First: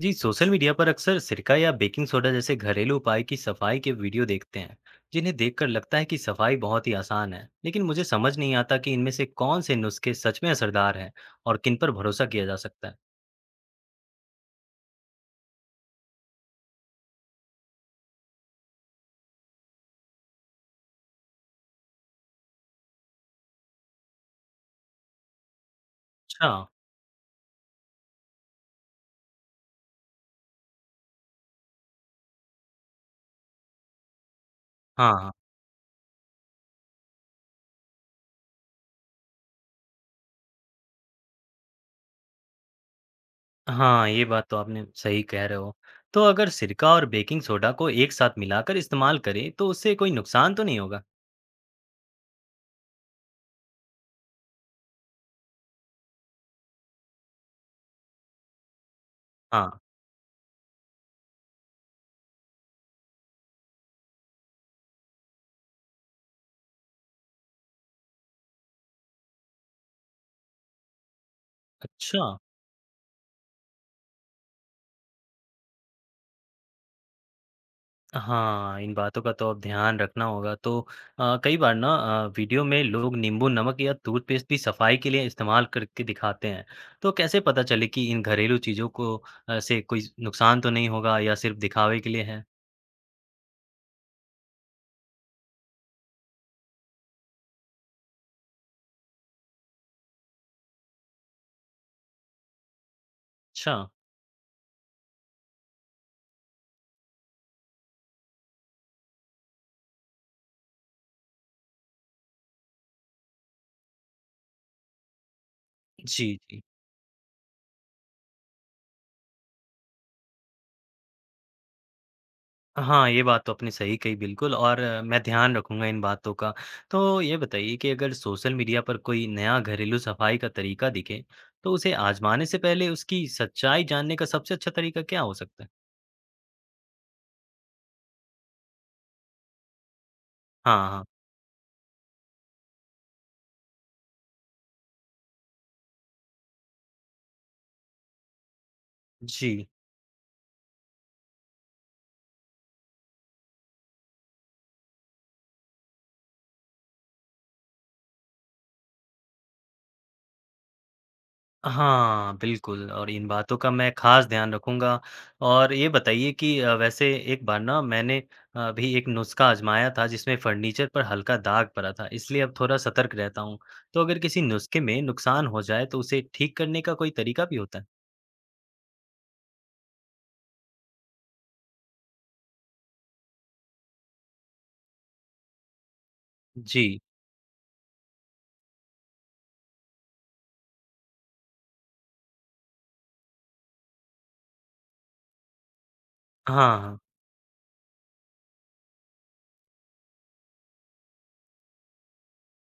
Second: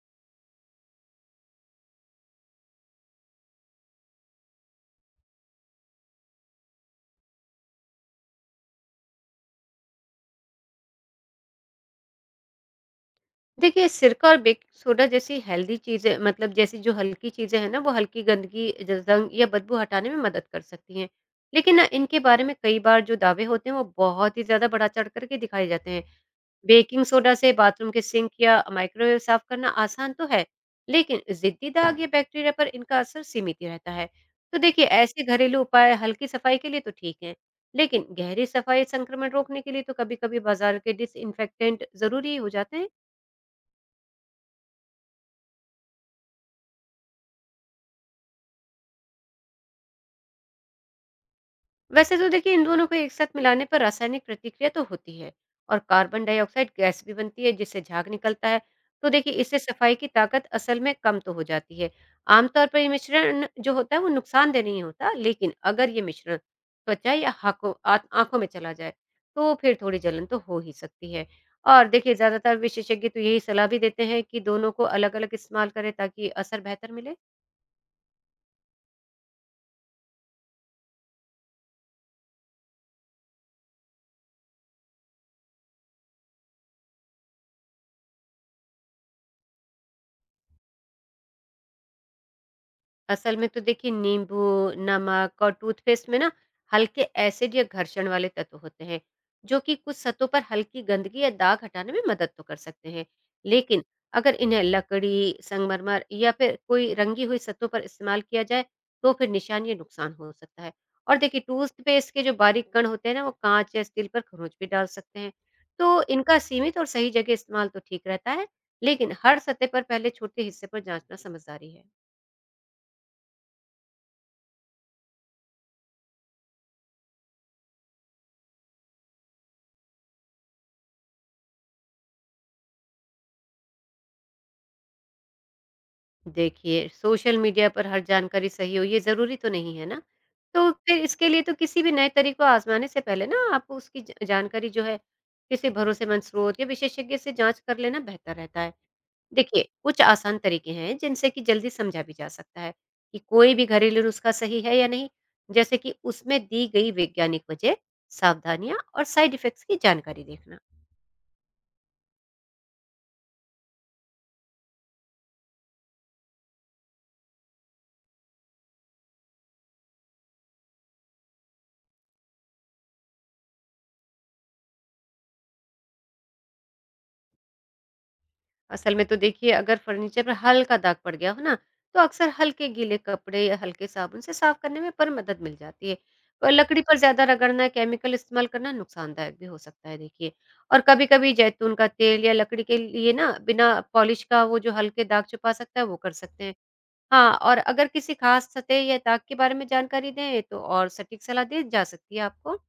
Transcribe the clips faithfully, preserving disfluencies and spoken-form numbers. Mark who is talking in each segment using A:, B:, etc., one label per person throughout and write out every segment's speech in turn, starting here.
A: जी social media पर अक्सर सिरका या बेकिंग सोडा जैसे घरेलू उपाय की सफाई के वीडियो देखते हैं जिन्हें देखकर लगता है कि सफाई बहुत ही आसान है। लेकिन मुझे समझ नहीं आता कि इनमें से कौन से नुस्खे सच में असरदार हैं और किन पर भरोसा किया जा सकता है।
B: देखिए, सिरका और बेकिंग सोडा जैसी हेल्दी चीज़ें मतलब जैसी जो हल्की चीज़ें हैं ना, वो हल्की गंदगी, ज ज़ंग या बदबू हटाने में मदद कर सकती हैं। लेकिन ना इनके बारे में कई बार जो दावे होते हैं, वो बहुत ही ज़्यादा बढ़ा-चढ़ कर के दिखाए जाते हैं।
A: अच्छा।
B: बेकिंग सोडा से बाथरूम के सिंक या माइक्रोवेव साफ़ करना आसान तो है, लेकिन ज़िद्दी दाग या बैक्टीरिया पर इनका असर सीमित ही रहता है। तो देखिए,
A: हाँ
B: ऐसे
A: हाँ।
B: घरेलू उपाय हल्की सफाई के लिए तो ठीक हैं, लेकिन गहरी सफाई संक्रमण रोकने के लिए तो कभी-कभी बाज़ार के डिसइन्फेक्टेंट ज़रूरी हो जाते हैं।
A: हाँ, ये बात तो आपने सही कह रहे हो। तो अगर सिरका और बेकिंग सोडा को एक साथ मिलाकर इस्तेमाल करें तो उससे कोई नुकसान तो नहीं होगा?
B: वैसे तो देखिए इन दोनों को एक साथ मिलाने पर रासायनिक प्रतिक्रिया तो होती है और कार्बन डाइऑक्साइड गैस भी बनती है जिससे झाग निकलता है। तो देखिए इससे
A: हाँ।
B: सफाई की ताकत असल में कम तो हो जाती है। आमतौर पर ये मिश्रण जो होता है वो नुकसानदेह नहीं होता, लेकिन अगर ये मिश्रण त्वचा या हाको- आंख- आंखों में चला जाए तो फिर थोड़ी जलन तो हो ही सकती है। और देखिए
A: अच्छा।
B: ज्यादातर विशेषज्ञ तो यही सलाह भी देते हैं कि दोनों को अलग अलग इस्तेमाल करें ताकि असर बेहतर मिले।
A: हाँ, इन बातों का तो अब ध्यान रखना होगा। तो अ, कई बार ना अ, वीडियो में लोग नींबू नमक या टूथपेस्ट भी सफाई के लिए इस्तेमाल करके दिखाते हैं। तो कैसे पता चले कि इन घरेलू चीज़ों को अ, से कोई नुकसान तो नहीं होगा या सिर्फ दिखावे के लिए है?
B: असल में तो देखिए नींबू, नमक और टूथपेस्ट में ना हल्के एसिड या घर्षण वाले तत्व होते हैं जो कि कुछ सतहों पर हल्की गंदगी या दाग हटाने में मदद तो कर सकते हैं,
A: अच्छा।
B: लेकिन अगर इन्हें लकड़ी, संगमरमर या फिर कोई रंगी हुई सतहों पर इस्तेमाल किया जाए तो फिर निशान या नुकसान हो सकता है। और देखिए टूथपेस्ट के जो बारीक कण होते हैं ना वो कांच या स्टील पर खरोंच भी डाल सकते हैं। तो
A: जी।
B: इनका
A: जी।
B: सीमित और सही जगह इस्तेमाल तो ठीक रहता है, लेकिन हर सतह पर पहले छोटे हिस्से पर जांचना समझदारी है।
A: हाँ, ये बात तो आपने सही कही बिल्कुल। और अ, मैं ध्यान रखूंगा इन बातों का। तो ये बताइए कि अगर सोशल मीडिया पर कोई नया घरेलू सफाई का तरीका दिखे तो उसे आजमाने से पहले उसकी सच्चाई जानने का सबसे अच्छा तरीका क्या हो सकता है?
B: देखिए, सोशल मीडिया पर हर जानकारी सही हो ये ज़रूरी तो नहीं है ना? तो
A: हाँ
B: फिर
A: हाँ।
B: इसके लिए तो किसी भी नए तरीक़े को आज़माने से पहले ना आप उसकी ज जानकारी जो है किसी भरोसेमंद स्रोत या विशेषज्ञ से जाँच कर लेना बेहतर रहता है। देखिए,
A: जी।
B: कुछ आसान तरीक़े हैं जिनसे कि जल्दी समझा भी जा सकता है कि कोई भी घरेलू नुस्खा सही है या नहीं। जैसे कि उसमें दी गई वैज्ञानिक वजह, सावधानियाँ और साइड इफ़ेक्ट्स की जानकारी देखना।
A: हाँ, बिल्कुल, और इन बातों का मैं ख़ास ध्यान रखूँगा। और ये बताइए कि अ, वैसे एक बार ना मैंने अ, भी एक नुस्ख़ा आज़माया था जिसमें फ़र्नीचर पर हल्का दाग पड़ा था, इसलिए अब थोड़ा सतर्क रहता हूँ। तो अगर किसी नुस्ख़े में नुकसान हो जाए तो उसे ठीक करने का कोई तरीका भी होता है?
B: असल में तो देखिए अगर फर्नीचर पर हल्का दाग पड़ गया हो ना तो अक्सर हल्के गीले कपड़े या हल्के साबुन से साफ करने में पर मदद मिल जाती है। पर लकड़ी
A: जी।
B: पर ज्यादा रगड़ना केमिकल इस्तेमाल करना नुकसानदायक भी हो सकता है देखिए। और कभी कभी जैतून का तेल या लकड़ी के लिए ना बिना पॉलिश का वो जो हल्के दाग छुपा सकता है वो कर सकते हैं।
A: हाँ, हाँ।
B: हाँ, और अगर किसी खास सतह या दाग के बारे में जानकारी दें तो और सटीक सलाह दी जा सकती है आपको।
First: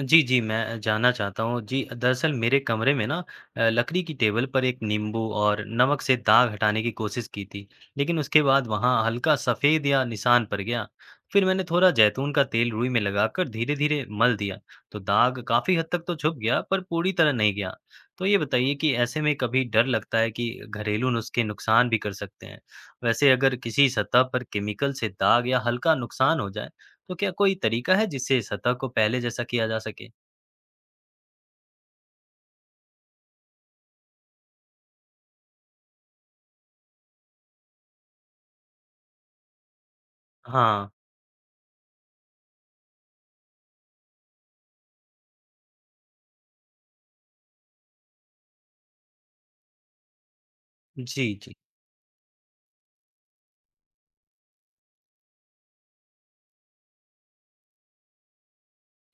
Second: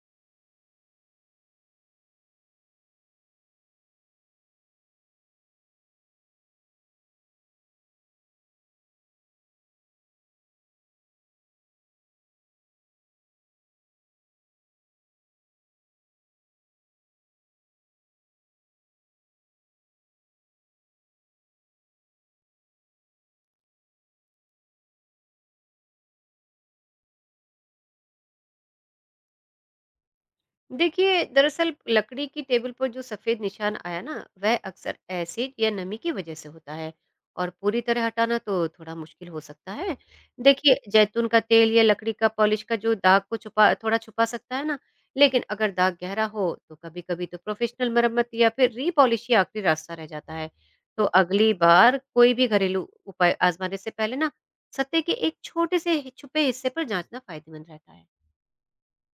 A: जी, जी, मैं जानना चाहता हूँ। जी, दरअसल मेरे कमरे में ना अ, लकड़ी की टेबल पर एक नींबू और नमक से दाग हटाने की कोशिश की थी, लेकिन उसके बाद वहाँ हल्का सफ़ेद या निशान पड़ गया। फिर मैंने थोड़ा जैतून का तेल रुई में लगाकर धीरे-धीरे मल दिया, तो दाग काफ़ी हद तक तो छुप गया, पर पूरी तरह नहीं गया। तो ये बताइए कि ऐसे में कभी डर लगता है कि घरेलू नुस्खे नुकसान भी कर सकते हैं। वैसे अगर किसी सतह पर केमिकल से दाग या हल्का नुकसान हो जाए, तो क्या कोई तरीका है जिससे सतह को पहले जैसा किया जा सके?
B: देखिए दरअसल लकड़ी की टेबल पर जो सफेद निशान आया ना वह अक्सर एसिड या नमी की वजह से होता है और पूरी तरह हटाना तो थोड़ा मुश्किल हो सकता है। देखिए
A: हाँ,
B: जैतून का तेल या लकड़ी का पॉलिश का जो दाग को छुपा थोड़ा छुपा सकता है ना, लेकिन अगर दाग गहरा हो तो कभी कभी तो प्रोफेशनल मरम्मत या फिर रीपॉलिश ही आखिरी रास्ता रह जाता है। तो
A: जी,
B: अगली
A: जी।
B: बार कोई भी घरेलू उपाय आजमाने से पहले ना सतह के एक छोटे से छुपे हिस्से पर जांचना फायदेमंद रहता है।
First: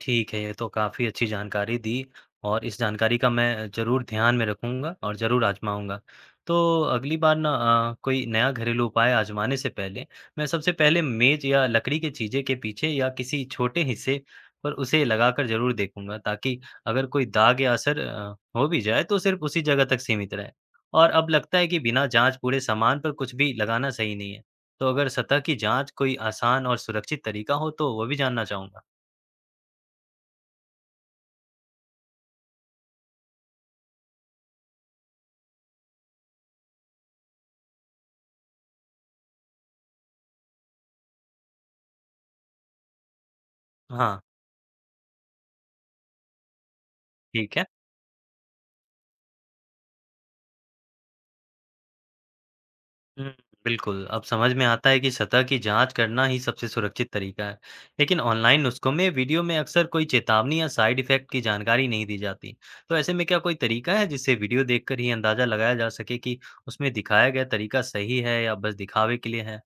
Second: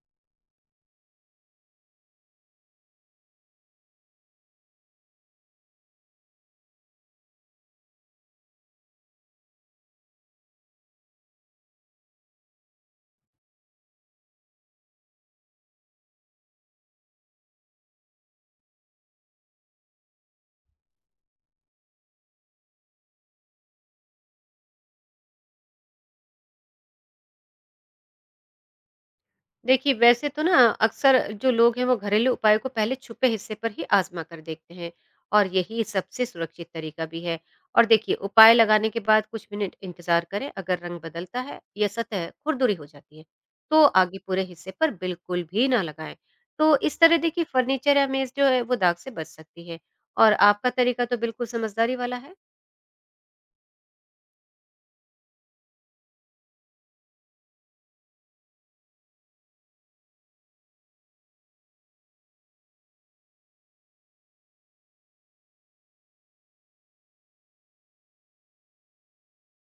A: ठीक है, ये तो काफ़ी अच्छी जानकारी दी और इस जानकारी का मैं ज़रूर ध्यान में रखूँगा और ज़रूर आज़माऊँगा। तो अगली बार ना अ, कोई नया घरेलू उपाय आज़माने से पहले मैं सबसे पहले मेज़ या लकड़ी की चीज़ें के पीछे या किसी छोटे हिस्से पर उसे लगाकर ज़रूर देखूँगा, ताकि अगर कोई दाग या असर अ, हो भी जाए तो सिर्फ़ उसी जगह तक सीमित रहे। और अब लगता है कि बिना जाँच पूरे सामान पर कुछ भी लगाना सही नहीं है। तो अगर सतह की जाँच कोई आसान और सुरक्षित तरीका हो तो वो भी जानना चाहूँगा।
B: देखिए वैसे तो ना अक्सर जो लोग हैं वो घरेलू उपायों को पहले छुपे हिस्से पर ही आजमा कर देखते हैं और यही सबसे सुरक्षित तरीका भी है। और देखिए उपाय लगाने के बाद कुछ मिनट इंतजार करें, अगर रंग बदलता है या सतह खुरदुरी हो जाती है तो आगे
A: हाँ।
B: पूरे हिस्से पर बिल्कुल भी ना लगाएं। तो इस तरह देखिए
A: ठीक है।
B: फर्नीचर या मेज जो है वो दाग से बच सकती है। और आपका तरीका तो बिल्कुल समझदारी वाला है।
A: हुँ, बिल्कुल, अब समझ में आता है कि सतह की जाँच करना ही सबसे सुरक्षित तरीका है। लेकिन ऑनलाइन नुस्खों में वीडियो में अक्सर कोई चेतावनी या साइड इफ़ेक्ट की जानकारी नहीं दी जाती। तो ऐसे में क्या कोई तरीका है जिससे वीडियो देखकर ही अंदाज़ा लगाया जा सके कि उसमें दिखाया गया तरीका सही है या बस दिखावे के लिए है?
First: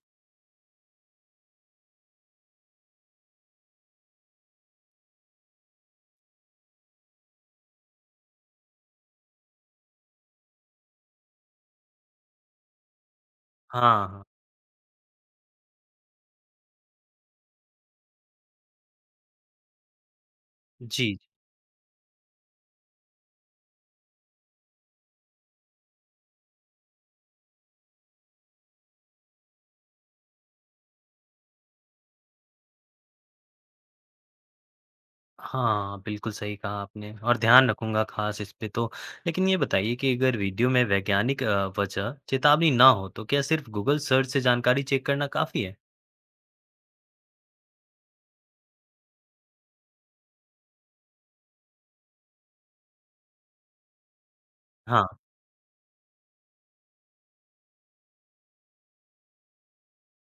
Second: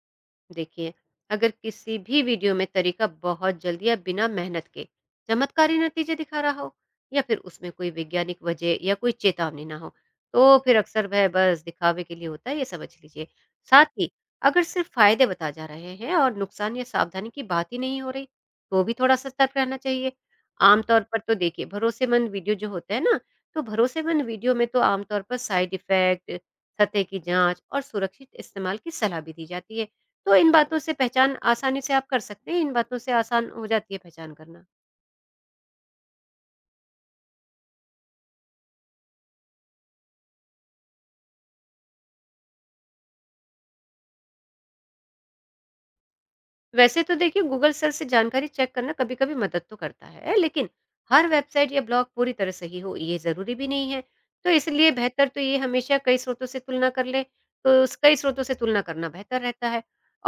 B: देखिए, अगर किसी भी वीडियो में तरीका बहुत जल्दी या बिना मेहनत के चमत्कारी नतीजे दिखा रहा हो या फिर उसमें कोई वैज्ञानिक वजह या कोई चेतावनी ना हो तो फिर अक्सर वह बस दिखावे के लिए होता है ये समझ लीजिए। साथ
A: हाँ,
B: ही
A: हाँ।
B: अगर सिर्फ फायदे बता जा रहे हैं और नुकसान या सावधानी की बात ही नहीं हो रही तो भी थोड़ा सतर्क रहना चाहिए। आमतौर पर
A: जी।
B: तो देखिए भरोसेमंद वीडियो जो होते हैं ना, तो भरोसेमंद वीडियो में तो आमतौर पर साइड इफेक्ट, सतह की जांच और सुरक्षित इस्तेमाल की सलाह भी दी जाती है। तो इन बातों से पहचान आसानी से आप कर सकते हैं, इन बातों से आसान हो जाती है पहचान करना।
A: हाँ, बिल्कुल सही कहा आपने और ध्यान रखूँगा ख़ास इस पे तो। लेकिन ये बताइए कि अगर वीडियो में वैज्ञानिक अ, वजह चेतावनी ना हो तो क्या सिर्फ़ गूगल सर्च से जानकारी चेक करना काफ़ी है?
B: वैसे तो देखिए गूगल सर्च से जानकारी चेक करना कभी कभी मदद तो करता है, लेकिन हर वेबसाइट या ब्लॉग पूरी तरह सही हो ये जरूरी भी नहीं है। तो इसलिए
A: हाँ।
B: बेहतर तो ये हमेशा कई स्रोतों से तुलना कर ले तो उस कई स्रोतों से तुलना करना बेहतर रहता है।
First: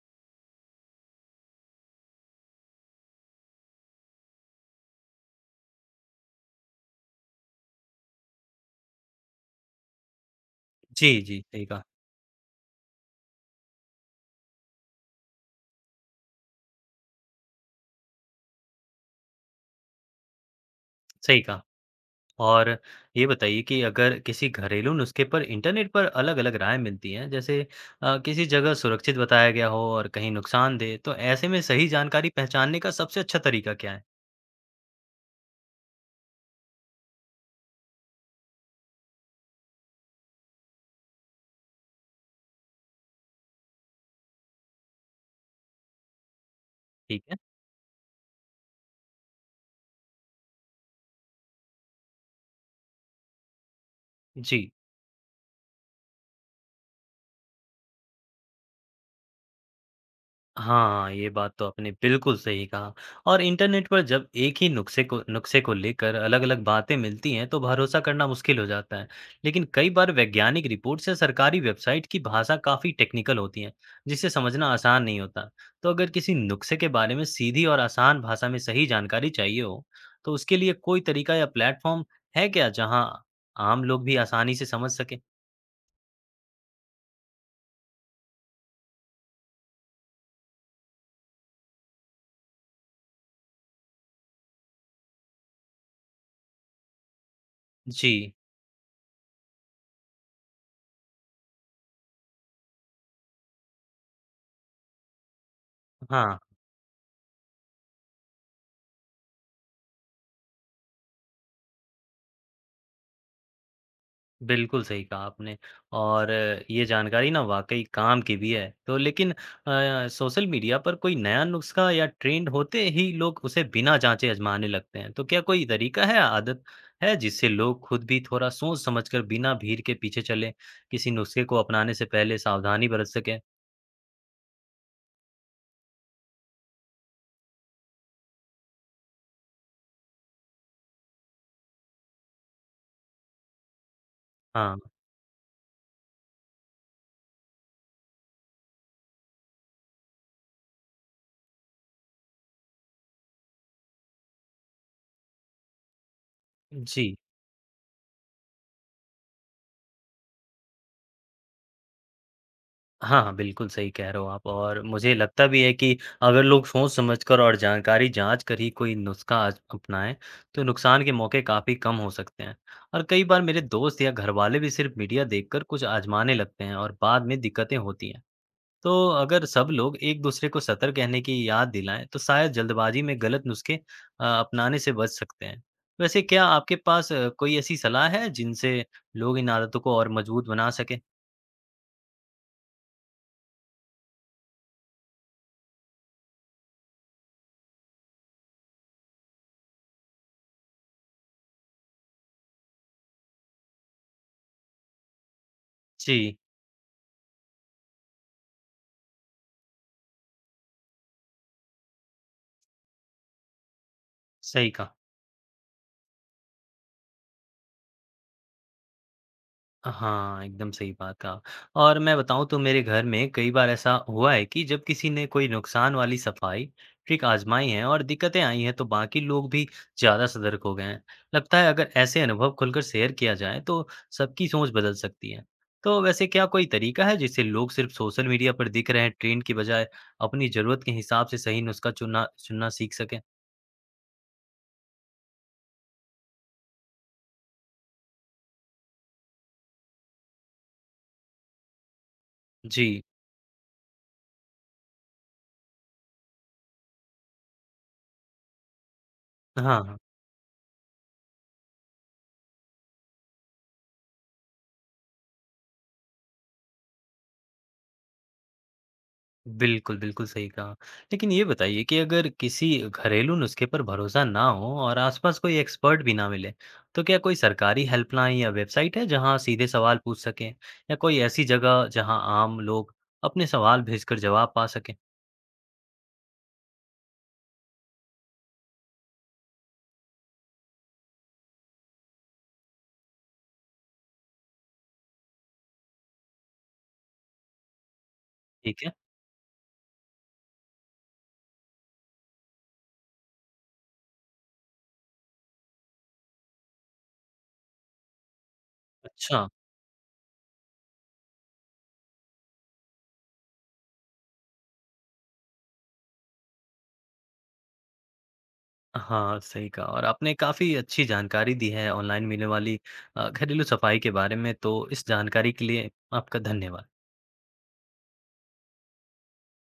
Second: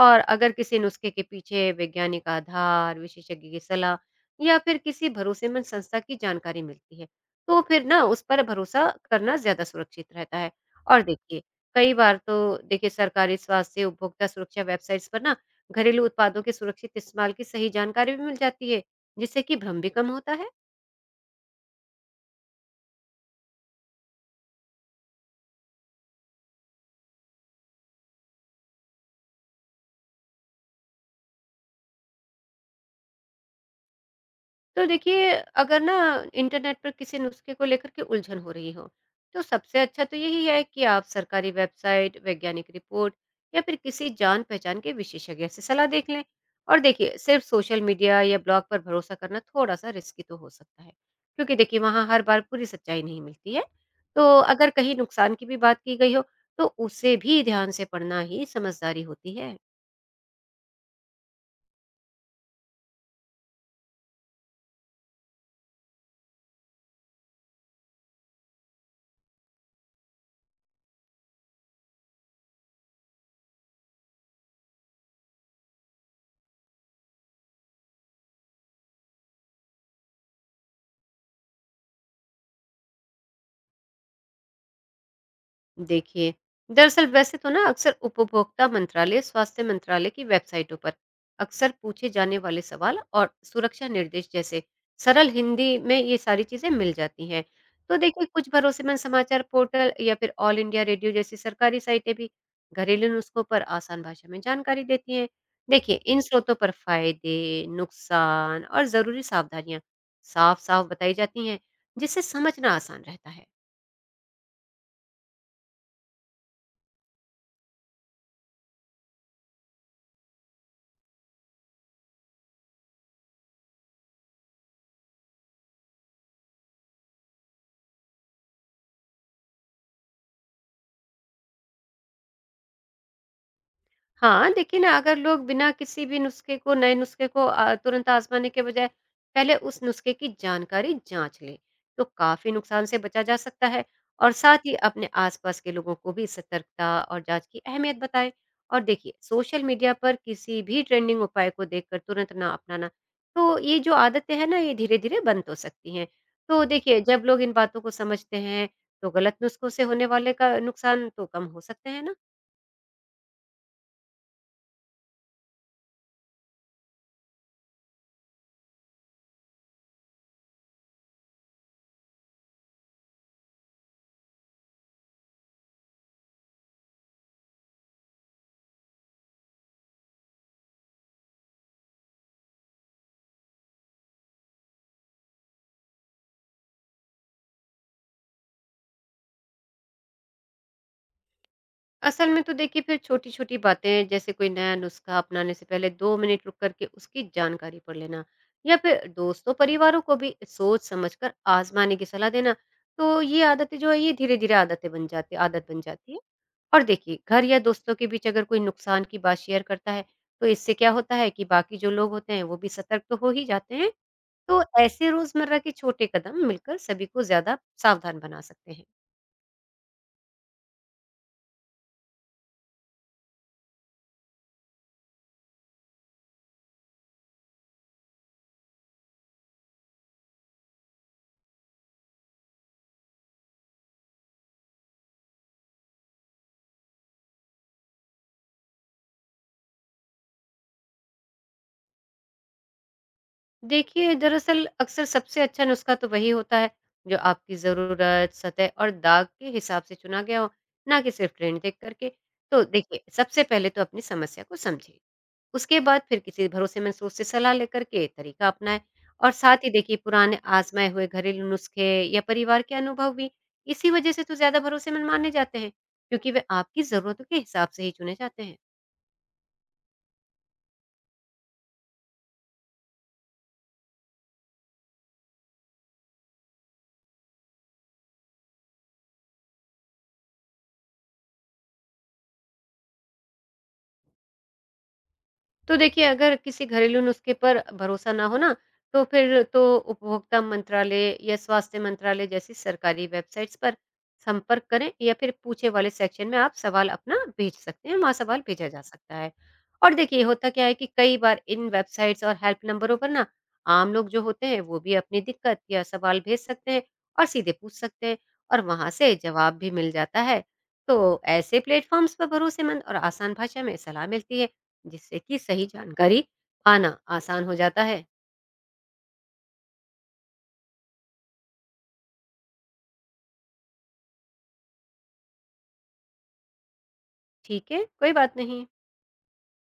B: और अगर किसी नुस्खे के पीछे वैज्ञानिक आधार, विशेषज्ञ की सलाह या फिर किसी भरोसेमंद संस्था की जानकारी मिलती है तो फिर ना उस पर भरोसा करना ज्यादा सुरक्षित रहता है। और
A: जी, जी,
B: देखिए
A: सही कहा
B: कई बार तो देखिए सरकारी स्वास्थ्य उपभोक्ता सुरक्षा वेबसाइट्स पर ना घरेलू उत्पादों के सुरक्षित इस्तेमाल की सही जानकारी भी मिल जाती है, जिससे कि भ्रम भी कम होता है।
A: सही कहा। और ये बताइए कि अगर किसी घरेलू नुस्खे पर इंटरनेट पर अलग-अलग राय मिलती हैं, जैसे अ, किसी जगह सुरक्षित बताया गया हो और कहीं नुकसानदेह, तो ऐसे में सही जानकारी पहचानने का सबसे अच्छा तरीका क्या है?
B: तो देखिए अगर ना इंटरनेट पर किसी नुस्खे को लेकर के उलझन हो रही हो तो सबसे अच्छा तो यही है कि आप सरकारी वेबसाइट, वैज्ञानिक रिपोर्ट या फिर किसी जान पहचान के विशेषज्ञ से सलाह देख लें। और देखिए
A: ठीक है।
B: सिर्फ सोशल मीडिया या ब्लॉग पर भरोसा करना थोड़ा सा रिस्की तो हो सकता है क्योंकि देखिए वहाँ हर बार पूरी सच्चाई नहीं मिलती है। तो
A: जी।
B: अगर कहीं नुकसान की भी बात की गई हो तो उसे भी ध्यान से पढ़ना ही समझदारी होती है।
A: हाँ, ये बात तो आपने बिल्कुल सही कहा। और इंटरनेट पर जब एक ही नुस्खे को नुस्खे को लेकर अलग-अलग बातें मिलती हैं, तो भरोसा करना मुश्किल हो जाता है। लेकिन कई बार वैज्ञानिक रिपोर्ट्स या सरकारी वेबसाइट की भाषा काफ़ी टेक्निकल होती है, जिसे समझना आसान नहीं होता। तो अगर किसी नुस्खे के बारे में सीधी और आसान भाषा में सही जानकारी चाहिए हो, तो उसके लिए कोई तरीका या प्लेटफ़ॉर्म है क्या, जहाँ आम लोग भी आसानी से समझ सकें?
B: देखिए, दरअसल वैसे तो ना अक्सर उपभोक्ता मंत्रालय, स्वास्थ्य मंत्रालय की वेबसाइटों पर अक्सर पूछे जाने वाले सवाल और सुरक्षा निर्देश जैसे सरल हिंदी में ये सारी चीज़ें मिल जाती हैं। तो देखिए
A: जी,
B: कुछ भरोसेमंद समाचार पोर्टल या फिर ऑल इंडिया रेडियो जैसी सरकारी साइटें भी घरेलू नुस्खों पर आसान भाषा में जानकारी देती हैं। देखिए, इन
A: हाँ।
B: स्रोतों पर फ़ायदे, नुकसान और ज़रूरी सावधानियाँ साफ-साफ बताई जाती हैं, जिससे समझना आसान रहता है।
A: बिल्कुल सही कहा आपने। और अ, ये जानकारी ना वाक़ई काम की भी है। तो लेकिन अ, सोशल मीडिया पर कोई नया नुस्ख़ा या ट्रेंड होते ही लोग उसे बिना जाँचे आज़माने लगते हैं। तो क्या कोई तरीका है, आदत है जिससे लोग खुद भी थोड़ा सोच-समझ कर बिना भीड़ के पीछे चलें? किसी नुस्ख़े को अपनाने से पहले सावधानी बरत सकें?
B: हाँ, देखिए ना अगर लोग बिना किसी भी नुस्खे को नए नुस्खे को अ, तुरंत आज़माने के बजाय पहले उस नुस्खे की जानकारी जाँच लें, तो काफ़ी नुकसान से बचा जा सकता है और साथ ही
A: हाँ।
B: अपने आसपास के लोगों को भी सतर्कता और जाँच की अहमियत बताएं। और देखिए सोशल मीडिया पर किसी भी ट्रेंडिंग उपाय को देखकर तुरंत ना अपनाना, तो ये जो आदतें हैं ना ये धीरे-धीरे बंद हो सकती हैं। तो देखिए
A: जी।
B: जब लोग इन बातों को समझते हैं, तो गलत नुस्खों से होने वाले का नुकसान तो कम हो सकते हैं ना।
A: हाँ, हाँ, बिल्कुल सही कह रहे हो आप। और मुझे लगता भी है कि अगर लोग सोच-समझकर और जानकारी जाँच कर ही कोई नुस्खा आज अपनाएँ, तो नुकसान के मौके काफ़ी कम हो सकते हैं। और कई बार मेरे दोस्त या घरवाले भी सिर्फ मीडिया देखकर कुछ आज़माने लगते हैं और बाद में दिक्कतें होती हैं। तो अगर सब लोग एक-दूसरे को सतर्क रहने की याद दिलाएँ, तो शायद जल्दबाजी में गलत नुस्खे अ, अपनाने से बच सकते हैं। वैसे क्या आपके पास अ, कोई ऐसी सलाह है जिनसे लोग इन आदतों को और मजबूत बना सकें?
B: असल में तो देखिए फिर छोटी-छोटी बातें जैसे कोई नया नुस्खा अपनाने से पहले दो मिनट रुक करके उसकी जानकारी पढ़ लेना या फिर दोस्तों परिवारों को भी सोच समझकर आजमाने की सलाह देना। तो ये आदतें जो है ये धीरे-धीरे आदतें बन जाती आदत बन जाती है।
A: जी,
B: और देखिए घर या दोस्तों के बीच अगर कोई नुकसान की बात शेयर करता है तो इससे क्या होता है कि बाकी जो लोग होते हैं वो भी सतर्क तो हो ही जाते हैं। तो
A: सही कहा।
B: ऐसे रोज़मर्रा के छोटे कदम मिलकर सभी को ज़्यादा सावधान बना सकते हैं।
A: हाँ, एकदम सही बात कहा। और मैं बताऊँ तो मेरे घर में कई बार ऐसा हुआ है कि जब किसी ने कोई नुकसान वाली सफाई ट्रिक आजमाई है और दिक्कतें आई हैं तो बाकी लोग भी ज़्यादा सतर्क हो गए हैं। लगता है अगर ऐसे अनुभव खुलकर शेयर किया जाए तो सबकी सोच बदल सकती है। तो वैसे क्या कोई तरीका है जिससे लोग सिर्फ सोशल मीडिया पर दिख रहे ट्रेंड की बजाय अपनी ज़रूरत के हिसाब से सही नुस्खा चुनना चुनना सीख सकें?
B: देखिए, दरअसल अक्सर सबसे अच्छा नुस्खा तो वही होता है, जो आपकी ज़रूरत, सतह और दाग के हिसाब से चुना गया हो, ना कि सिर्फ़ ट्रेंड देख कर के। तो देखिए,
A: जी,
B: सबसे पहले तो अपनी समस्या को समझें, उसके बाद फिर किसी भरोसेमंद स्रोत से सलाह लेकर के तरीका अपनाएँ। और साथ
A: हाँ।
B: ही देखिए
A: हाँ।
B: पुराने आज़माए हुए घरेलू नुस्खे या परिवार के अनुभव भी इसी वजह से तो ज़्यादा भरोसेमंद माने जाते हैं, क्योंकि वे आपकी ज़रूरतों के हिसाब से ही चुने जाते हैं।
A: बिल्कुल, बिल्कुल सही कहा। लेकिन ये बताइए कि अगर किसी घरेलू नुस्खे पर भरोसा ना हो और आसपास कोई एक्सपर्ट भी ना मिले, तो क्या कोई सरकारी हेल्पलाइन या वेबसाइट है जहाँ सीधे सवाल पूछ सकें या कोई ऐसी जगह जहाँ आम लोग अपने सवाल भेजकर जवाब पा सकें?
B: तो देखिए, अगर किसी घरेलू नुस्खे पर भरोसा ना हो ना, तो फिर तो उपभोक्ता मंत्रालय या स्वास्थ्य मंत्रालय जैसी सरकारी वेबसाइट्स पर संपर्क करें या फिर पूछे वाले सेक्शन में आप सवाल अपना भेज सकते हैं, वहाँ सवाल भेजा जा
A: ठीक है।
B: सकता है। और देखिए, होता क्या है कि कई बार इन वेबसाइट्स और हेल्प नंबरों पर ना आम लोग जो होते हैं, वो भी अपनी दिक्कत या सवाल भेज सकते हैं और सीधे पूछ सकते हैं और वहाँ से
A: अच्छा।
B: जवाब भी मिल जाता है। तो ऐसे प्लेटफ़ॉर्म्स पर भरोसेमंद और आसान भाषा में सलाह मिलती है, जिससे कि सही जानकारी पाना आसान हो जाता है।
A: हाँ, सही कहा और आपने काफ़ी अच्छी जानकारी दी है ऑनलाइन मिलने वाली अ, घरेलू सफाई के बारे में, तो इस जानकारी के लिए आपका धन्यवाद।
B: ठीक है, कोई बात नहीं।